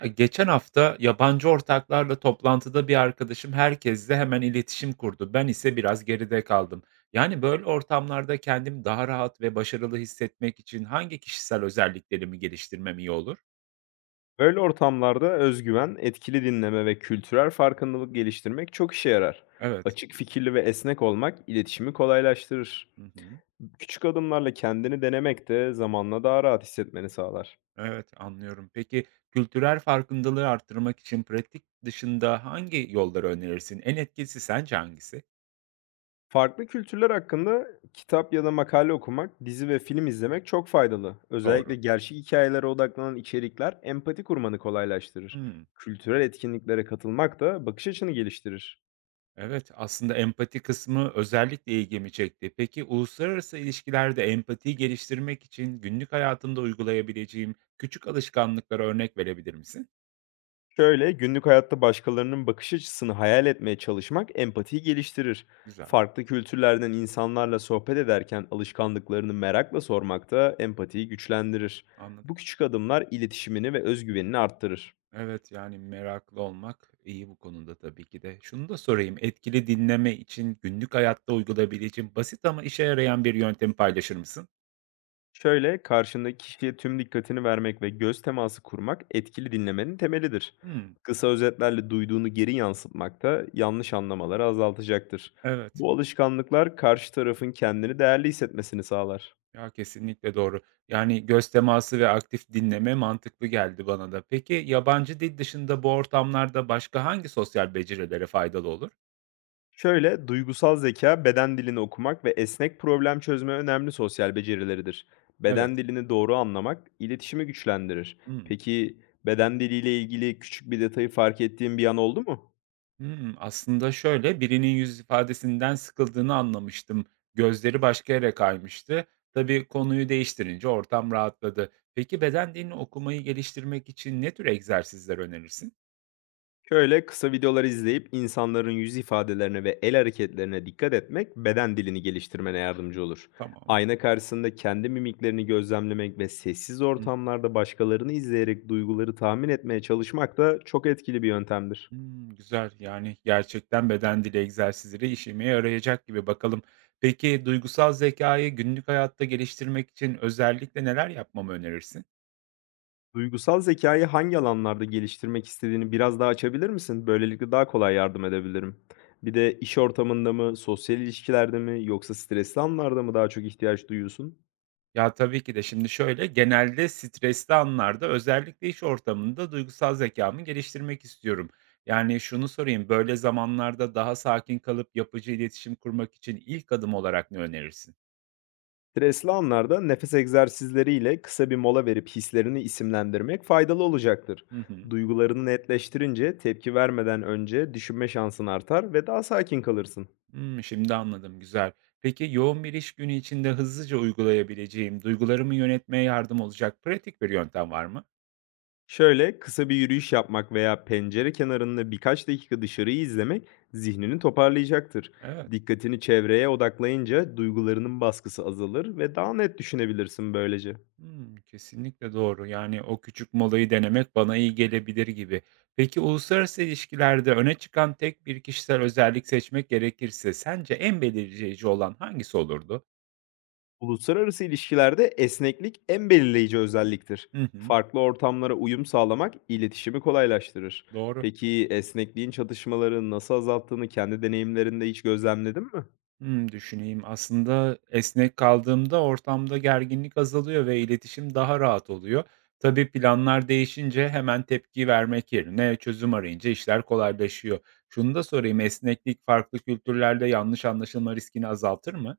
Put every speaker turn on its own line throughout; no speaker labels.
Ya, geçen hafta yabancı ortaklarla toplantıda bir arkadaşım herkesle hemen iletişim kurdu. Ben ise biraz geride kaldım. Yani böyle ortamlarda kendimi daha rahat ve başarılı hissetmek için hangi kişisel özelliklerimi geliştirmem iyi olur?
Böyle ortamlarda özgüven, etkili dinleme ve kültürel farkındalık geliştirmek çok işe yarar.
Evet.
Açık fikirli ve esnek olmak iletişimi kolaylaştırır.
Hı hı.
Küçük adımlarla kendini denemek de zamanla daha rahat hissetmeni sağlar.
Evet, anlıyorum. Peki kültürel farkındalığı arttırmak için pratik dışında hangi yolları önerirsin? En etkisi sence hangisi?
Farklı kültürler hakkında kitap ya da makale okumak, dizi ve film izlemek çok faydalı. Özellikle
Doğru.
gerçek hikayelere odaklanan içerikler empati kurmanı kolaylaştırır.
Hmm.
Kültürel etkinliklere katılmak da bakış açını geliştirir.
Evet, aslında empati kısmı özellikle ilgimi çekti. Peki uluslararası ilişkilerde empatiyi geliştirmek için günlük hayatımda uygulayabileceğim küçük alışkanlıklara örnek verebilir misin?
Şöyle, günlük hayatta başkalarının bakış açısını hayal etmeye çalışmak empatiyi geliştirir.
Güzel,
Farklı kültürlerden insanlarla sohbet ederken alışkanlıklarını merakla sormak da empatiyi güçlendirir. Bu
anladım.
küçük adımlar iletişimini ve özgüvenini arttırır.
Evet, yani meraklı olmak iyi bu konuda tabii ki de. Şunu da sorayım, etkili dinleme için günlük hayatta uygulayabileceğim basit ama işe yarayan bir yöntemi paylaşır mısın?
Şöyle, karşındaki kişiye tüm dikkatini vermek ve göz teması kurmak etkili dinlemenin temelidir.
Hmm,
Kısa özetlerle duyduğunu geri yansıtmak da yanlış anlamaları azaltacaktır.
evet.
Bu alışkanlıklar karşı tarafın kendini değerli hissetmesini sağlar.
Ya, kesinlikle doğru. Yani, göz teması ve aktif dinleme mantıklı geldi bana da. Peki, yabancı dil dışında bu ortamlarda başka hangi sosyal becerilere faydalı olur?
Şöyle, duygusal zeka, beden dilini okumak ve esnek problem çözme önemli sosyal becerileridir.
Evet.
Beden dilini doğru anlamak, iletişimi güçlendirir.
Hımm.
Peki, beden diliyle ilgili küçük bir detayı fark ettiğin bir an oldu mu?
Hımm. Aslında şöyle, birinin yüz ifadesinden sıkıldığını anlamıştım. Gözleri başka yere kaymıştı. Tabii konuyu değiştirince ortam rahatladı. Peki, beden dilini okumayı geliştirmek için ne tür egzersizler önerirsin?
Şöyle, kısa videolar izleyip insanların yüz ifadelerine ve el hareketlerine dikkat etmek beden dilini geliştirmene yardımcı olur.
Tamam.
Ayna karşısında kendi mimiklerini gözlemlemek ve sessiz ortamlarda başkalarını izleyerek duyguları tahmin etmeye çalışmak da çok etkili bir yöntemdir.
Hımm, güzel. Yani, gerçekten beden dili egzersizleri işime yarayacak gibi, bakalım. Peki, duygusal zekayı günlük hayatta geliştirmek için özellikle neler yapmamı önerirsin?
Duygusal zekayı hangi alanlarda geliştirmek istediğini biraz daha açabilir misin? Böylelikle daha kolay yardım edebilirim. Bir de iş ortamında mı, sosyal ilişkilerde mi yoksa stresli anlarda mı daha çok ihtiyaç duyuyorsun?
Ya, tabii ki de şimdi şöyle, genelde stresli anlarda, özellikle iş ortamında duygusal zekâmı geliştirmek istiyorum. Yani, şunu sorayım, böyle zamanlarda daha sakin kalıp yapıcı iletişim kurmak için ilk adım olarak ne önerirsin?
Stresli anlarda nefes egzersizleriyle kısa bir mola verip hislerini isimlendirmek faydalı olacaktır.
Hı hı.
Duygularını netleştirince tepki vermeden önce düşünme şansın artar ve daha sakin kalırsın.
Hımm, şimdi anladım, güzel. Peki, yoğun bir iş günü içinde hızlıca uygulayabileceğim, duygularımı yönetmeye yardım olacak pratik bir yöntem var mı?
Şöyle kısa bir yürüyüş yapmak veya pencere kenarında birkaç dakika dışarıyı izlemek zihnini toparlayacaktır.
Evet,
Dikkatini çevreye odaklayınca duygularının baskısı azalır ve daha net düşünebilirsin böylece.
hımm, kesinlikle doğru. Yani, o küçük molayı denemek bana iyi gelebilir gibi. Peki, uluslararası ilişkilerde öne çıkan tek bir kişisel özellik seçmek gerekirse sence en belirleyici olan hangisi olurdu?
Uluslararası ilişkilerde esneklik en belirleyici özelliktir.
Hı hı,
Farklı ortamlara uyum sağlamak iletişimi kolaylaştırır.
doğru.
Peki esnekliğin çatışmaları nasıl azalttığını kendi deneyimlerinde hiç gözlemledin mi?
Hımm, düşüneyim. Aslında esnek kaldığımda ortamda gerginlik azalıyor ve iletişim daha rahat oluyor. Tabii planlar değişince hemen tepki vermek yerine çözüm arayınca işler kolaylaşıyor. Şunu da sorayım, esneklik farklı kültürlerde yanlış anlaşılma riskini azaltır mı?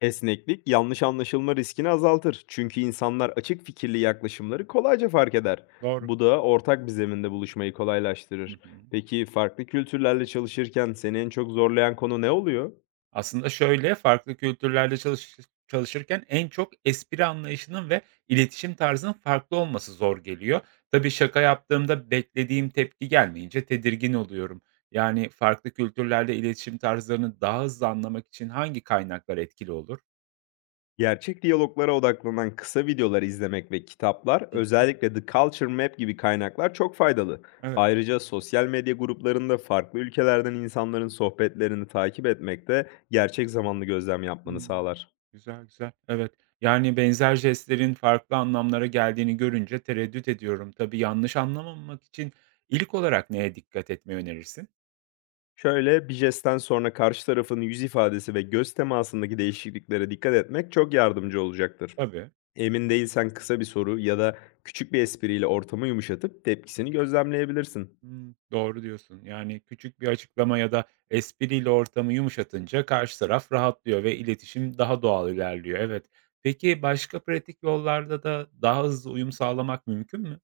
Esneklik yanlış anlaşılma riskini azaltır. Çünkü insanlar açık fikirli yaklaşımları kolayca fark eder.
Doğru.
Bu da ortak bir zeminde buluşmayı
Hı
kolaylaştırır.
hı.
Peki farklı kültürlerle çalışırken seni en çok zorlayan konu ne oluyor?
Aslında şöyle, farklı kültürlerde çalışırken en çok espri anlayışının ve iletişim tarzının farklı olması zor geliyor. Tabii şaka yaptığımda beklediğim tepki gelmeyince tedirgin oluyorum. Yani farklı kültürlerde iletişim tarzlarını daha hızlı anlamak için hangi kaynaklar etkili olur?
Gerçek diyaloglara odaklanan kısa videolar izlemek ve kitaplar,
Hı hı.
özellikle The Culture Map gibi kaynaklar çok faydalı.
Evet.
Ayrıca sosyal medya gruplarında farklı ülkelerden insanların sohbetlerini takip etmek de gerçek zamanlı gözlem yapmanı
Hımm.
sağlar.
Güzel, güzel. Evet. Yani benzer jestlerin farklı anlamlara geldiğini görünce tereddüt ediyorum. Tabii yanlış anlamamak için ilk olarak neye dikkat etmeyi önerirsin?
Şöyle, bir jestten sonra karşı tarafın yüz ifadesi ve göz temasındaki değişikliklere dikkat etmek çok yardımcı olacaktır.
Tabii.
Emin değilsen kısa bir soru ya da küçük bir espriyle ortamı yumuşatıp tepkisini gözlemleyebilirsin.
Hımm, doğru diyorsun. Yani, küçük bir açıklama ya da espriyle ortamı yumuşatınca karşı taraf rahatlıyor ve iletişim daha doğal ilerliyor. Evet. Peki, başka pratik yollarda da daha hızlı uyum sağlamak mümkün mü?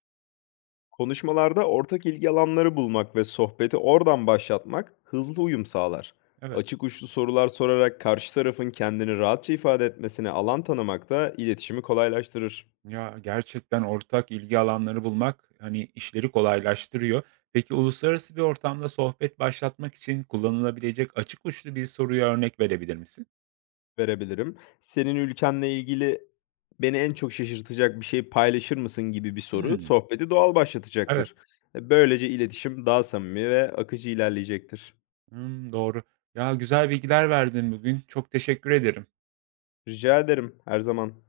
Konuşmalarda ortak ilgi alanları bulmak ve sohbeti oradan başlatmak hızlı uyum sağlar.
Evet.
Açık uçlu sorular sorarak karşı tarafın kendini rahatça ifade etmesine alan tanımak da iletişimi kolaylaştırır.
Ya, gerçekten ortak ilgi alanları bulmak, hani, işleri kolaylaştırıyor. Peki, uluslararası bir ortamda sohbet başlatmak için kullanılabilecek açık uçlu bir soruya örnek verebilir misin?
Verebilirim. Senin ülkenle ilgili beni en çok şaşırtacak bir şey paylaşır mısın gibi bir soru
Hımm,
sohbeti doğal
evet.
başlatacaktır. Böylece iletişim daha samimi ve akıcı ilerleyecektir.
Hımm, doğru. Ya, güzel bilgiler verdin bugün. Çok teşekkür ederim.
Rica ederim, her zaman.